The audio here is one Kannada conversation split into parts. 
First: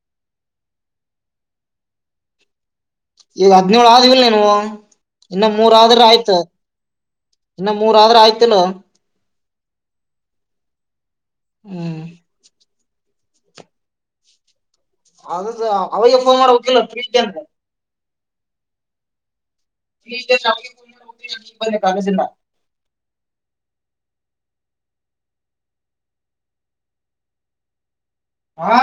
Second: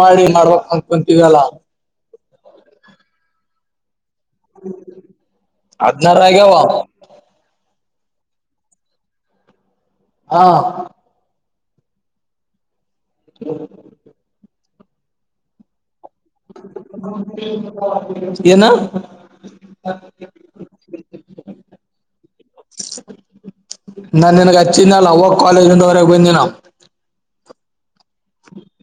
ಮಾಡಿ ಮಾಡ್ಬೇಕಕ್ ಅಕೊಂತೀವಲ್ಲ ಈದಿನೇಳಳ ಆದ ಇನ್ನು ಮೂರ ಆದ್ರ ಹದ್ನಾರ ಆಯ್ತು ಆಗ್ಯಾವ ಮೂರ ಆದ್ರ ಆಯ್ತಿಲ್ಲ ಹಾ ಹ್ಮ್ ಹ ಅದದು ಅವಾಗ ಫೋನ್ ಮಾಡ್ಬೇಕಿಲ್ಲ ೀಗೆ ಅಂತ ಏನ ಕಾಗಿಂದ ನಾು ನನಗೆ ಹಚ್ಚಿ ನಾಳು ಅವೋ ಕಾಲೇಜ್ ಮುಂದವರೆಗೆ ಬಂದಿನ ಆ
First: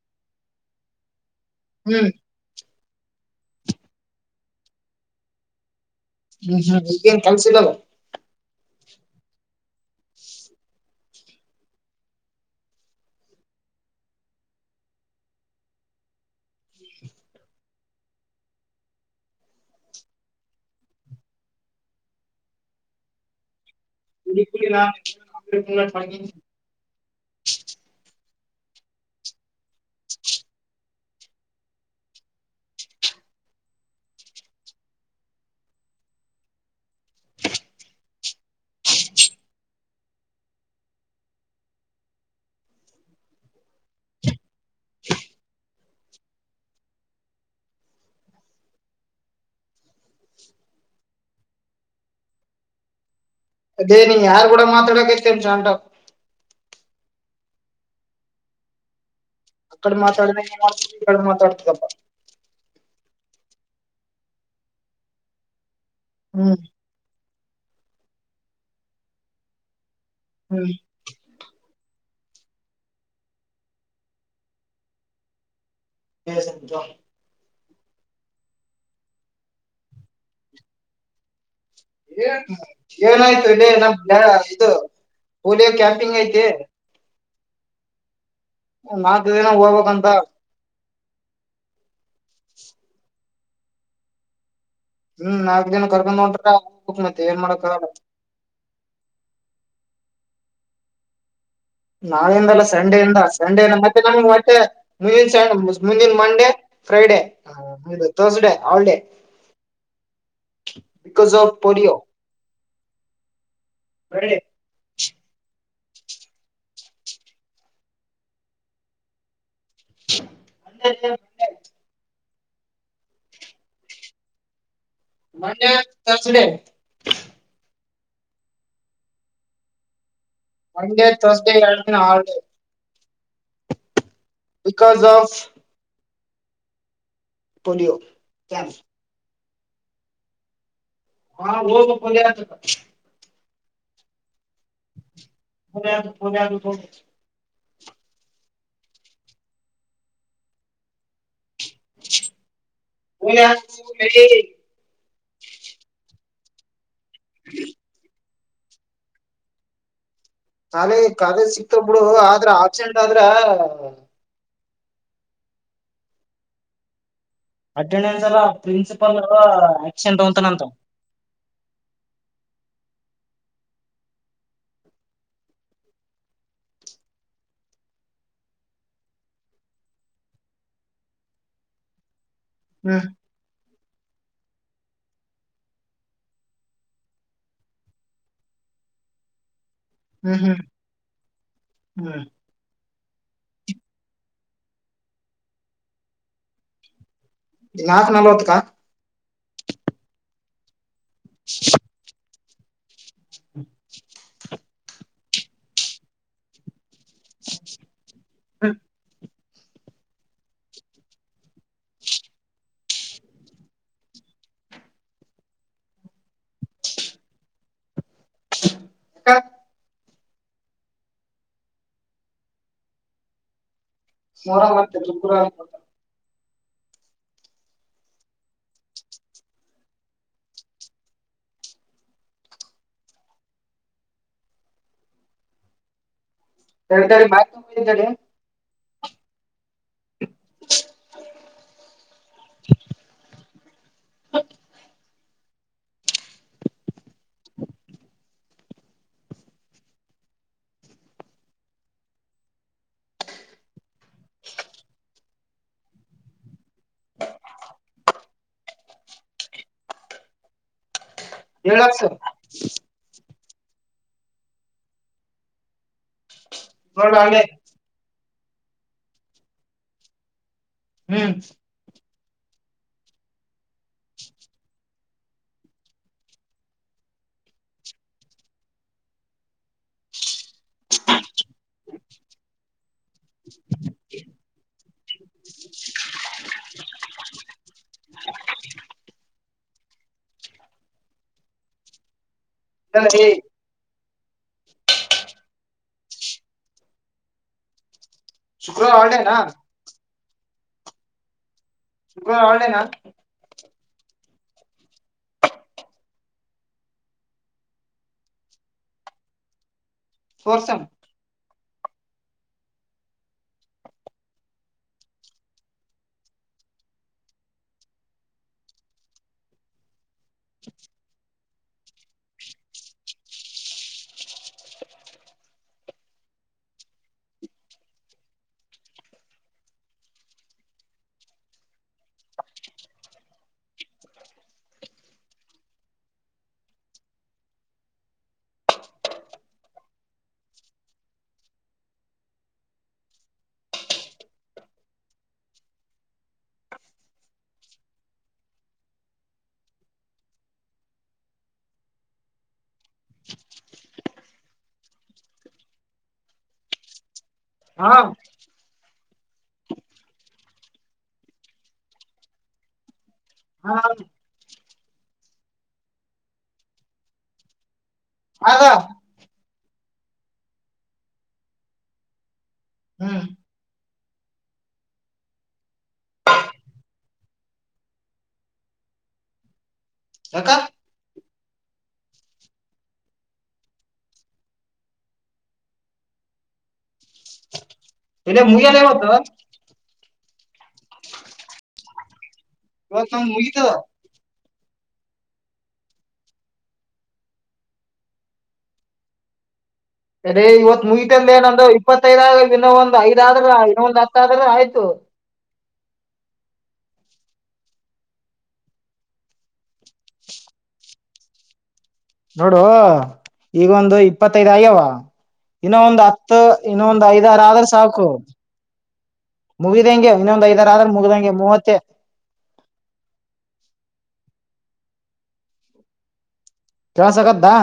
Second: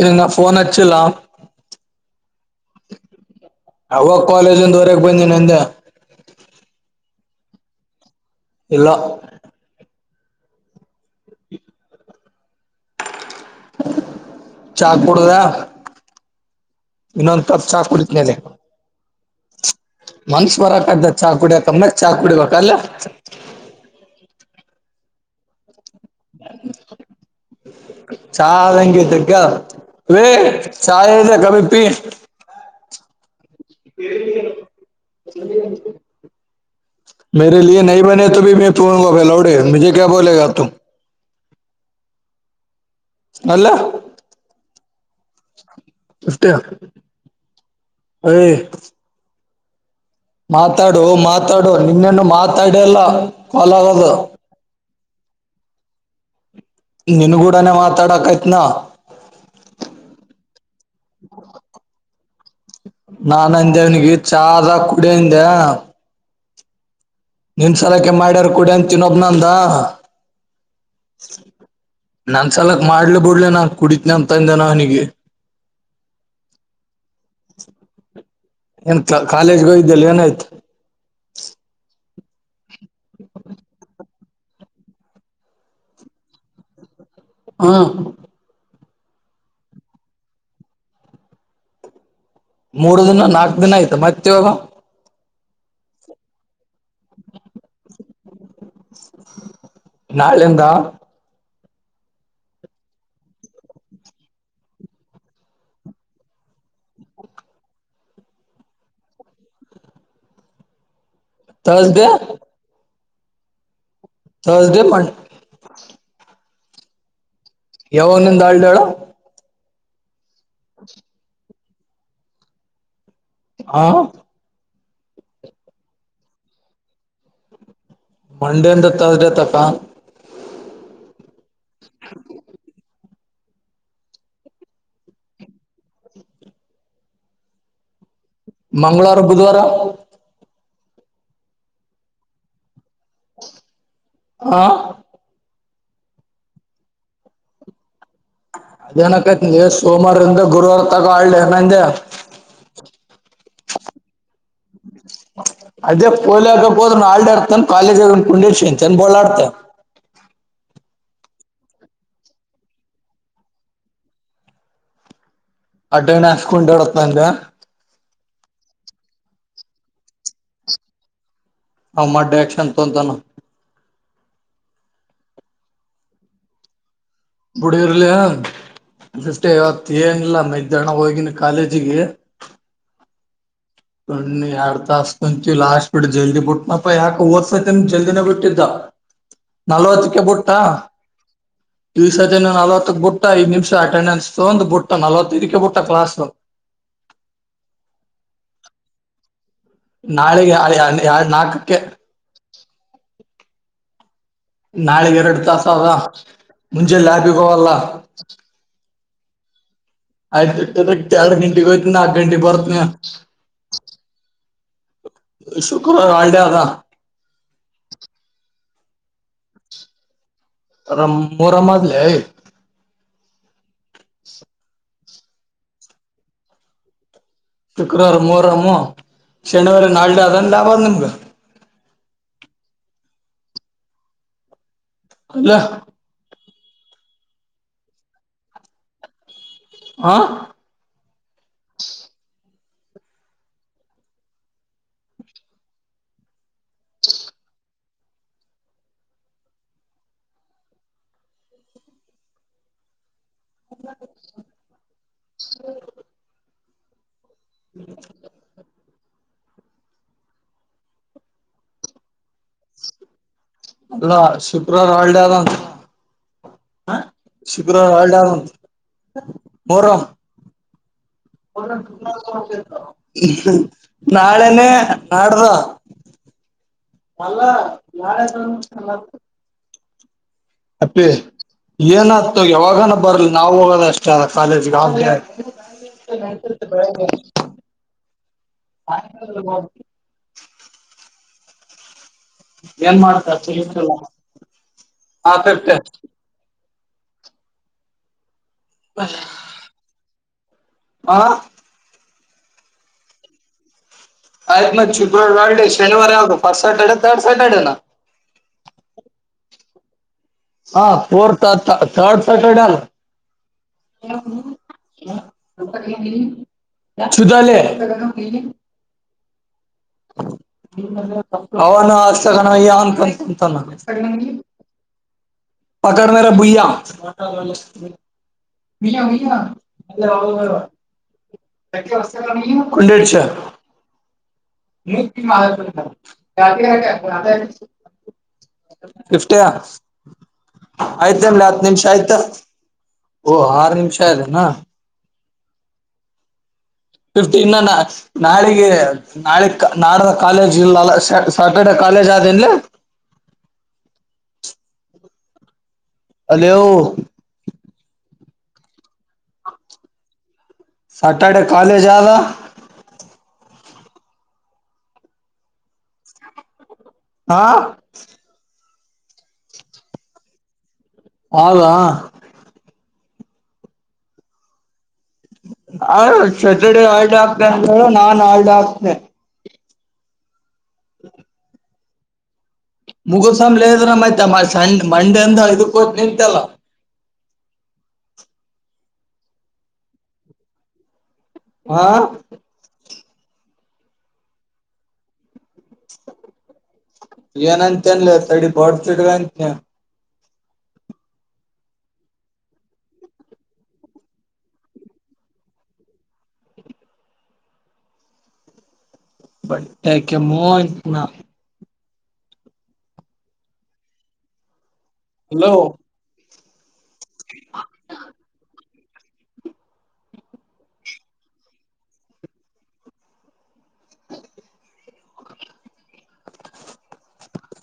ಇ ನಾ ಫನ್ ಅಚ್ಚಿಲ್ಲಾ ಹ್ಮ್ ಅವಾಗ ಕಾಲೇಜ್ ಒಂದ ಹೊರಗೆ ಬಂದ ನಂದ ಹ್ಮ್ ಹ್ಮ್ ಈಗೇನ್ ಕಲ್ಸಿದಾವ ಇಲ್ಲ [inaudible] ಚಾ ಕೊಡುದ ಇನ್ನೊಂದು ತ ಚಾ ಕುಡತ್ ಮೇಲೆ ಮನ್ಷ ಬರಕ್ದ ಚಹ ಕುಡಿಯಕಮ್ಮ ಚಾ ಕುಡಿಬೇಕಲ್ಲ ಹ್ಮ್ಮ್. ಹ ಚಂಗಗೆ ತಕ್ಕ ವೇ ಚಾಯದ ಕಮಪಿ ಮೇರೆ ಲ ನೀ ಬನೆ ತ ಭ ಮ ತಫನ್ಫೆಲೌಡೆೇ ಮುೆ ಕ ಬೋಲೆಗ ತು ಅಲ್ಲ ಷ್ಟ ಮಾತಾಡು ಮಾತಾಡು ನಿನ್ನೇನು ಮಾತಾಡಲ್ಲ ಅದೇ ನೀ ಯಾರಾರ್ು ಕೂಡ ಮಾತಾಡಕ ಂಜಾಂಡ ನಿನ್ಗೂಡನೆ ಮಾತಾಡಕ್ಯತ್ನಾ ಅಕ್ಕಡೆ ಮಾತಾಡದೆತಡೆ ಮಾತಾಡ್ತದಪ್ಪ ೇವನಿಗೆ ಚಾರಾ ಕುಡಿಯಿಂದೆ ಹ್ಮ್ ನಿನ್ ಸಲಕೆ ಮಾಡ್ಯಾರ ಕುೂಡ ಅಂತಿನೊಬ್ನಂದ ಹ್ಮ್ ನನ್ ಸಲಕ್ ಮಾಡ್ಲ ಬಿಡ್ಲೆ ನಾ ಕುಡಿತನ ಅಂತ ಅಂದನ ಅವನಿಗೆ ಬಸಂತ ಏನ್ ಕಾಲೇಜ್ಗೆ ಇದ್ದಲ್ಲ ಏನ ಆಯ್ತು ಏ ಏನಾಯ್ತು ಇಲ್ಲಿ ನಮ್ಮ ಇದು ಪೋಲೋ ಕ್ಯಾಂಪಿಂಗ್ ಐತಿ ಹಾ ನಾಲ್ಕು ದಿನ ಹೋಗ್ಬೇಕಂತ ಮೂರು ದಿನ ನಾಲ್ಕು ಅದಿನಯ್ತು ಮತ್ತೋೋಗ ಹ್ಮ್ ನಾಲ್ಕ್ು ದಿನ ಕರ್ಕೊಂಡ್ ನೋಡ್ರಕ್ ಮತ್ತ ಏನ್ ಮಾಡಕ್ ನಲ್ಲಂದ ನಾಳಿಂದಲ್ಲ ಸಂಡೇ ಇಿಂದ ಸಂಡಿಂದ ಮತ್ತೆ ನಮ ಮತ್ತೆ ಮುಂದಿನ ಸ ಮುಂದಿನ Monday Friday Thursday holiday because of ಪರಿಿಯೋ ತರ್ಸ್ಡೇ ಥರ್ಸ್ಡೆ ಪ ಯಾವ ಒಂದೊಂದ ಆಳ್ಡಾಳ ಅಂದಂದ ಹಾ ಮಂಡೆ ಸ್ಡ ಮಂಡೇಂತ ತರ್ಸ್ಡೇ ತಪ್ಪ ಹಗೆ ಳ್ ಆಳ ಬಿಕಾಸ್ ಆಫ್ ಪೊಲಿಯೋ ಮಂಗಳವಾರ ಬುಧವಾರ ಹಾ ಬಲತ ಹಾ ಹೊದದು ಹೊದದುಬ ಅದೇನಕೈತಿ ಸೋಮವಾರಂದ ಗುರುವಾರ ತಗ ಆಾೆ ಂತ ಅದೇ ಒಲ್ಲಾಗ ದ ನಾಡ ಅರ್ತ ಕಾಲೇಜ್ಂದು ಪುಂಡೇಶ ಶಂಚನ್ ಬೋಲಡ್ತ ನಾಲೆ ಕಾಲೇಜ್ ಸಿಕ್ತ್ ಬಿಿಡು ಆದ್ರ ಆಪ್ಸೆಂಟ್ ಆದ್ರ ಅಡ್ಡಣ ಹಸ್ಕೊಂಡಾಡತಂದ ಸ ಪ್ರಿನ್ಸಿಪಲ್ ನ ಆಕ್ಷಂಟ್ ಅತಾನಂತ ಹ ಮಾಡ ಆಕ್ಷನ್ ತೊಂತಾನ ಬುಡಿಗರ್ಲ ನಿಿಫ್ಟಿ ಐವತ್ತು ಏನಿಲ್ಲ ಮೈದನ ಹೋಗಿನ ಕಾಲೇಜಿಗೆ ಹಾ ಕಣ್ಣ ಎರಡ್ ತಸ್ ಕುಂತೀವಿ ಲಾಸ್ಟ್ ಬಿಟ್ಟ ಜಲ್ದಿ ಬಿಟ್ಟನಪ್ಪ ಯಾಕ ಓದ್ಸತಿನ್ ಜಲ್ದಿನ ಬಿಟ್ಟಿದ್ದ ನಲ್ವತ್ತಕ್ಕೆ ಹ್ಮ್ ಹ್ಮ್ ಬಿಟ್ಟಾ ಹ್ಮ್ ದಿವ್ಸದಿನ ನಲ್ವತ್ತಕ್ ಬುಟ್ಟ ಐದ್ ನಿಮಿಷ ಅಟೆಂಡೆನ್ಸ್. ತೊಗೊಂಡ ಬುಟ್ಟ ನಲವತ್ತ ಇದಕ್ಕೆ ಬುಟ್ಟ ಕ್ಲಾಸ್ ನಾಲ್ಕು ನಲ್ವತ್ತುಕಾ. ನಾಳೆೆಗ [inaudible] ಎರಡ ನಾಲ್ಕಕ್ಕೆ [unintelligible] ನಾಳೆವ ಎರಡು ತಾಸ ಅದ ಜಲ್ಲ ಲ್ಯಾಬ್ಗೆ ಹೋಗಲ್ಲ ಆಯ್ತುಟ್ಟ ಎರಡ್ ಗಂಟೆಗೆ ಹೋಯ್ತುನೀ ನಾಕ ಗಂಟೆಗೆ ಬರ್ತ್ನನೀ ಶುಕ್ರವಾರ ಹಾಲಿಡೇ ಅದ ಯಾಕ ರ ಮೊಹರಂ ಆದಲೆ ಮೊಹರಂ ಆದ [unintelligible] ಶುಕ್ರವಾರ ಮೊಹರಮ್ ಶನಿವಾರ ನಾಳೆದ ಲಾಭ ನಿಮ್ಗ ಅಲ್ಲ [unintelligible] ಹಾ [unintelligible] ಹ್ [unintelligible] ಹೇಳ ಅಕ್ಷಿ ಅಲ್ಲ ಶುಕ್ರವಾರ ಹಾಲಿಡೇ ಅದ ಅಂತ ಹ ಶುಕ್ರವಾರ ಹಾಲಿಡೇ ಅದ ಅಂತ ಮೊಹರಂ ಹ್ಮ್ [inaudible] ನಾಳೆನೇ ನಾಡದ ಮಲ್ಲ ನಾಳೆ ಸಮಲ್ಲ [inaudible] ಅಪ್ಪಿ ಏನತು ಯಾವಾಗನ ಬರ್ಲಿ ನಾವ್ ಹೋಗದ ಅಷ್ಟೇ ಅ ಕಾಲೇಜಗ ಏನ್ ಮಾಡೋದ್ [inaudible] ಹಾಕಿರ್ತೇನಿ ಶುಕ್ರವಾರ ಹಾಲಿಡೇ ನಾ ಹಾ ಶುಕ್ರವಾರ ಹಾಲಿಡೇ ನಾ. ಆಯ್ತ್ ಮತ್ ಶುಕ್ರವಾರ ಹಾಲಿಡೇ ಶನಿವಾರ ಯಾವ್ದ ಫಸ್ಟ್ ಸ್ಯಾಟರ್ಡೆ ಥರ್ಡ್ ಸ್ಯಾಟರ್ಡನ. ತೋರ್ಸಂ ಹಾ ಫೋರ್ಥ್ ಥರ್ಡ್ ಸಾಟರ್ಡೆ ಆದ [unintelligible] [inaudible] ಅವವನಯ್ಯ ಅಂತಂತ ಪಕಡ ಮೇರೆ ಬುಯ್ಯ. ಆಯ್ತಮ ಹತ್ತು ನಿಮಿಷ ಆಯ್ತಾ. ಓಹ ಆರು ನಿಮಿಷ ಆದೆನಾ. ಫಿಫ್ಟೀನ್ ನಾಳಿಗೆ ನಾಳೆ ನಾಡ ಕಾಲೇಜ್ ಇಲ್ಲಲ್ಲ ಸ್ಯಾಟರ್ಡೆ ಕಾಲೇಜ್ ಆದನ್. ಅಲೋ. ಹಾ [inaudible] ಸಟರ್ಡೆ ಕಾಲೇಜ ಆದದ. ಹಾ. ಹಾ. ಹ. ಹೌದಾ. ಹ್ಮ್. ಹಯ ಸ್ಯಾಟರ್ಡೆ ಆಲ್ಡ ಆಗ್ತೆ ಅಂತೇಳು ನಾನ್ ಆಲ್ಡ ಆಕ್ತತೆನೆ. ಹಕ. [inaudible] ಮುಗುಸ್ಲದ್ರ ಮ ಸ್ ಮಂಡಿಂದ ಇದಕ್ಕ ಹತ್ ನಿಂತೆಲ್ಲ. ಇಲ್ಲ ಮುಗಿಯಾಲ ಇವತ. ಹಾ. ಹ ತ ಮುಗಿತ. ನಂತ ಚನಲ್ಲ ತಡಿ ಬಡ್ ಚಿಡಗಂತ. ಅರೇ ಇವತ್ ಮುಗಿತಂದ ಏನಂದ ಇಪ್ಪತ್ತೈದ್ ಇನ್ನೊ ಒಂದ್ ಐದ ಆದ್ರ ಇನ್ನೊ ಒಂದ್ ಹತ್ತ ಆದ್ರ ಆಯ್ತು. ಬಟ್ಟಕ ಮೋನ್. ನೋಡು ಈಗೊಂದು ಇಪ್ಪತ್ತೈದ್ ಆಯ್ಯವ. ಹಲೋ ಇನ್ನ ಒಂದು ಹತ್ತು. ತ. ಇನ್ನೊಂದ್ ಐದ್ ಆಾರ ಆದ್ರ ಸಾಕು. ಮುಗಿದಂಗೆ ಇನ್ನೊಂದು ಐದರ ಆದ್ರ ಮುಗಿದಂಗೆ ಮೂವತ್ತ. ಕೆಳಸಗ್ದಾ.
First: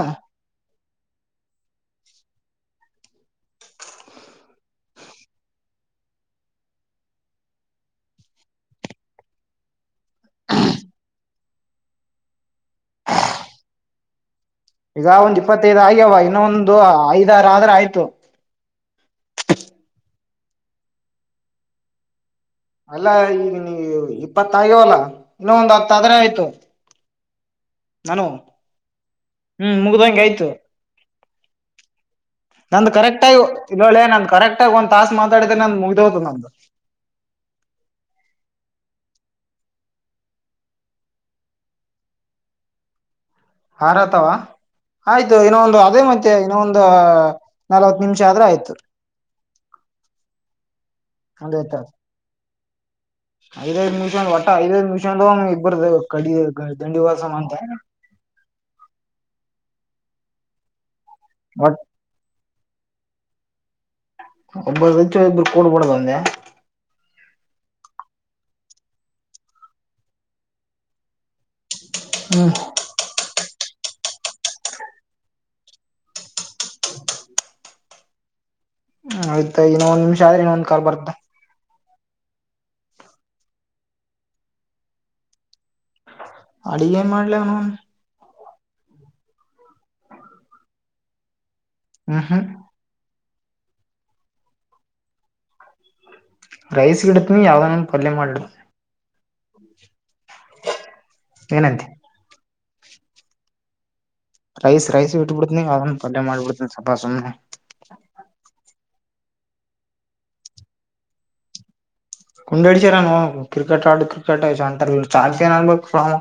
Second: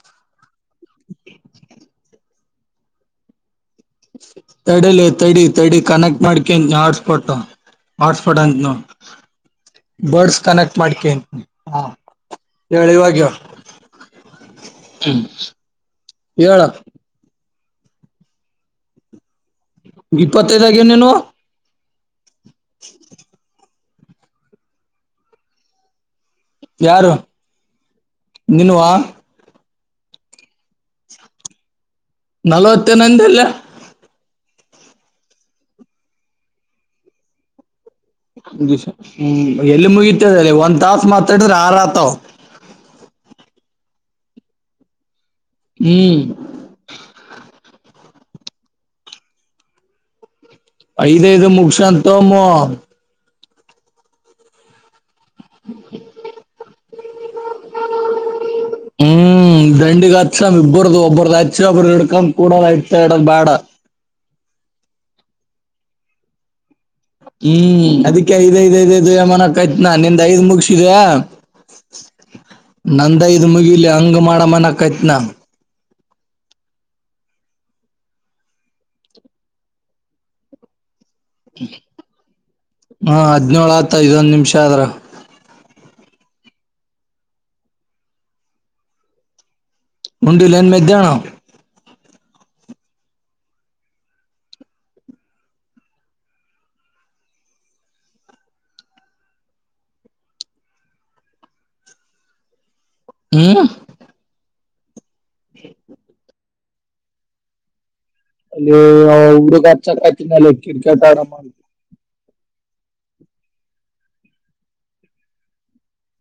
ತಡಲಿ ತಡಿ ತಡಿ ಕನೆಕ್ಟ್ ಮಾಡ್ಕಂತ ಹಾಟ್ಸ್ಪಾಟ್ ಹಾಟ್ಸ್ಪಾಟ್ ಅಂತ ಬರ್ಡ್ಸ್ ಕನೆಕ್ಟ್ ಮಾಡ್ಕಂತನ ಹ ಹೇಳ ಇವಾಗ್ಯ. ಈಗ ಒಂದ್ ಇಪ್ಪತ್ತೈದು ಆಗ್ಯವ ಹೇಳ ಹೇಳ ಇನ್ನೊಂದು ಐದಾರ. ಆಯ್ತು. ಇಪ್ಪತ್ತೈದಾಗ ನೇನು. ಅಲ್ಲಾ ಈಗ. ಇಪ್ಪತ್ತಗ್ಯವಲ್ಲಾ ಇನ್ನು ಒಂದ್ ಹತ್ತ ಆದ್ರೆ ಆಯ್ತು. ಯಾರು. ನಾನು ನಿನ್ನು ಹ್ಮ್ ಮುಗ್ದಂಗೆ ಆಯ್ತು. ನಂದು ಕರೆಕ್ಟ್ಯ ನಲ್ವತ್ತೇನಂದಲ್ಲ ಇಳ್ಳೆ ನಂದ. ಕರೆಕ್ಟ್ ಆಗ ಒಂದ್ ತಾಸಸ್ ಮಾತಾಡಿದೇನೆ ನ ಮುಗ್ದ ಹದು ನಮ್ದು. ದ ಹ್ಮ ಎಲ್ಲಿ ಮುಗತದ ಒಂದ್ ತಾಸ ಮಾತಾಡ್ರ ಆರ ಆತವ. ಹಾರತವಾ. ಆಯ್ತು ಇನ್ನೊ ಒಂದು ಅದೇ ಹ್ಮ್ ಮತ್ತೆ ಇನ್ನೊ ಒಂದು. ನಲ್ವತ್ ನಿಮಿಷ ಆದ್ರೆ ಆಯ್ತು ಐದ್ ಐದು ಮುಗಸ ಅಂತಮ್ಮ ಐದೈಐ ಮಿಷ ಒಟ್ಟ ಐದೈದು ಮಿ ಇಬರ ಕಡಿ ದಂಡವಸಾಮನ್ತ ಸ ಇಬ್ಬರುದು ಒಬ್ಬರು ಪ್ರದು ಅವರಡುಕಾ ಕೂಡಲ ಇತ ಇಡ ಬೇಡ ಒಬ್ಬ ಹೆಚ್ಚ ಒಬ್ರು ಕೂಡ್ಬಡ್ದ ಒಂದೆ ಹ್ಮ್ ಅದಿ ಐದ್ ಐದ್ ಐದಐದು್ ಯಮಾನಕ ಆಯ್ತ್ ನ ನಿಂದ್ ಐದ್ ಮುಗಸಿದ ಹ್ಮ್ ನಂದ ಇದು ಮುಗಿ ಇ ಅಂಗ ಮಾಡಡ ಮನ್ನ ಕಾಯತ್ನಾ ಆಯ್ತಾ ಇನ್ನೊಂದ ನಿಮಷ ಆದ್ರೆ ಇನ್ನೊಂದ್ ಕಾರ್ ಬರ್ತ್ತಾ ಹಾ ಹದ್ಿನೋಳ್ು ಆತ ಐದೊಂದ್ ನಿಮಿಷ ಆದ್ರ ಅಳಗ ನ್ ಮಾಡ್ಲವ್ ನನ್ ಮುಂಡಿ ಲೈನ್ ಮ ಇದ್ದಣ ಹ್ಮ್ ಹ್ಮ್ ರೈಸ್ ಗಿಡತನ ಯಾವ್ದನ್ ಪಲ್ಯ ಮಾಡಿಡಿ ಏನಂತೆ ಹ್ಮ್ ರೈಸ್ ರೈಸ್ ಬಿ ಬಿಡ್ತನ ಮಾಡಬ ಸಪಾಸ ಅಲ್ಲಿ ಹುಡುಗ ಹತಿನ ಕಿಟಕಟ್ ಆರಾಮ ಮಾಡು ಕುಂಡ ಹಡ್ಸರ ಕ್ರಿಕೆಟ್ ಆಡು ಕ್ರಿಕೆಟ್ಂತ ಚಾರ್ ಏನ್ ಅನ್ಬೇಕು ಫ್ರಾಮ್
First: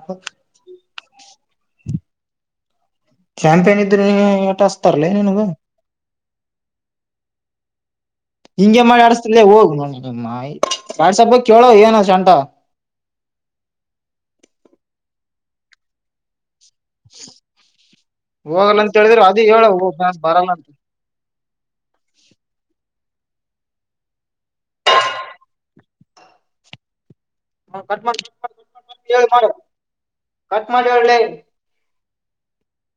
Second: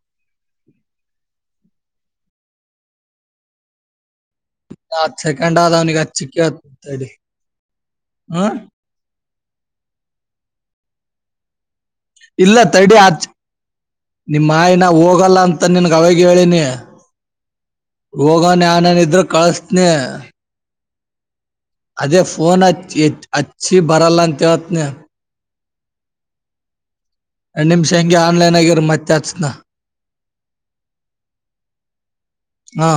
ಕ್ಯಾಂಪ್ ಏನ ಇದ್ರು ನೀಗೆ ಹತ್ತು ಸೆಕೆಂಡಾದವನಿಗೆ ಹತ್ತು ಸಿಕ್ಕಾಯಿತಡಿ ಹಿಂಗೆ ಮಾಡ್ ಅಡ್ಸ್ ಹೋಗ್ ನ ವಾಟ್ಸಆಪ್ ಕೇಳೋ ಏನ ಶಂಟ ಇಲ್ಲ ತಡಿ ಆಚ್ ನಿಮ್ಮ ಮಾಯಿನ ಹೋಗ ಹೋಗಲ್ಲ ಅಂತ ನಿನ್ಗ ಅವಾಗ ಹೇಳಿನಿ ಹೋಗೋ ಹೋಗಲ್ಲ ಅಂತ ಯಾನನ್ ಇದ್ರ ಹೇಳಿದ್ರರು ಅದ ಹೇಳ ಕಳಿಸ್ತೀನಿ ಹನ್ ಬರಲ್ಲ ಅಂತ ಅದೇ ಫೋನ ಹಚ್ಚಿ ಎತ್ತಿ ಅಚ್ಚಿ ಬರಲ್ಲಂತೆವತ್ನ ಹ ಕಾ ಮತ್ತೆ ಕ ಹಚ್ಚತ್ನ ಕಾಠ್ಮ [unintelligible] ಹಾ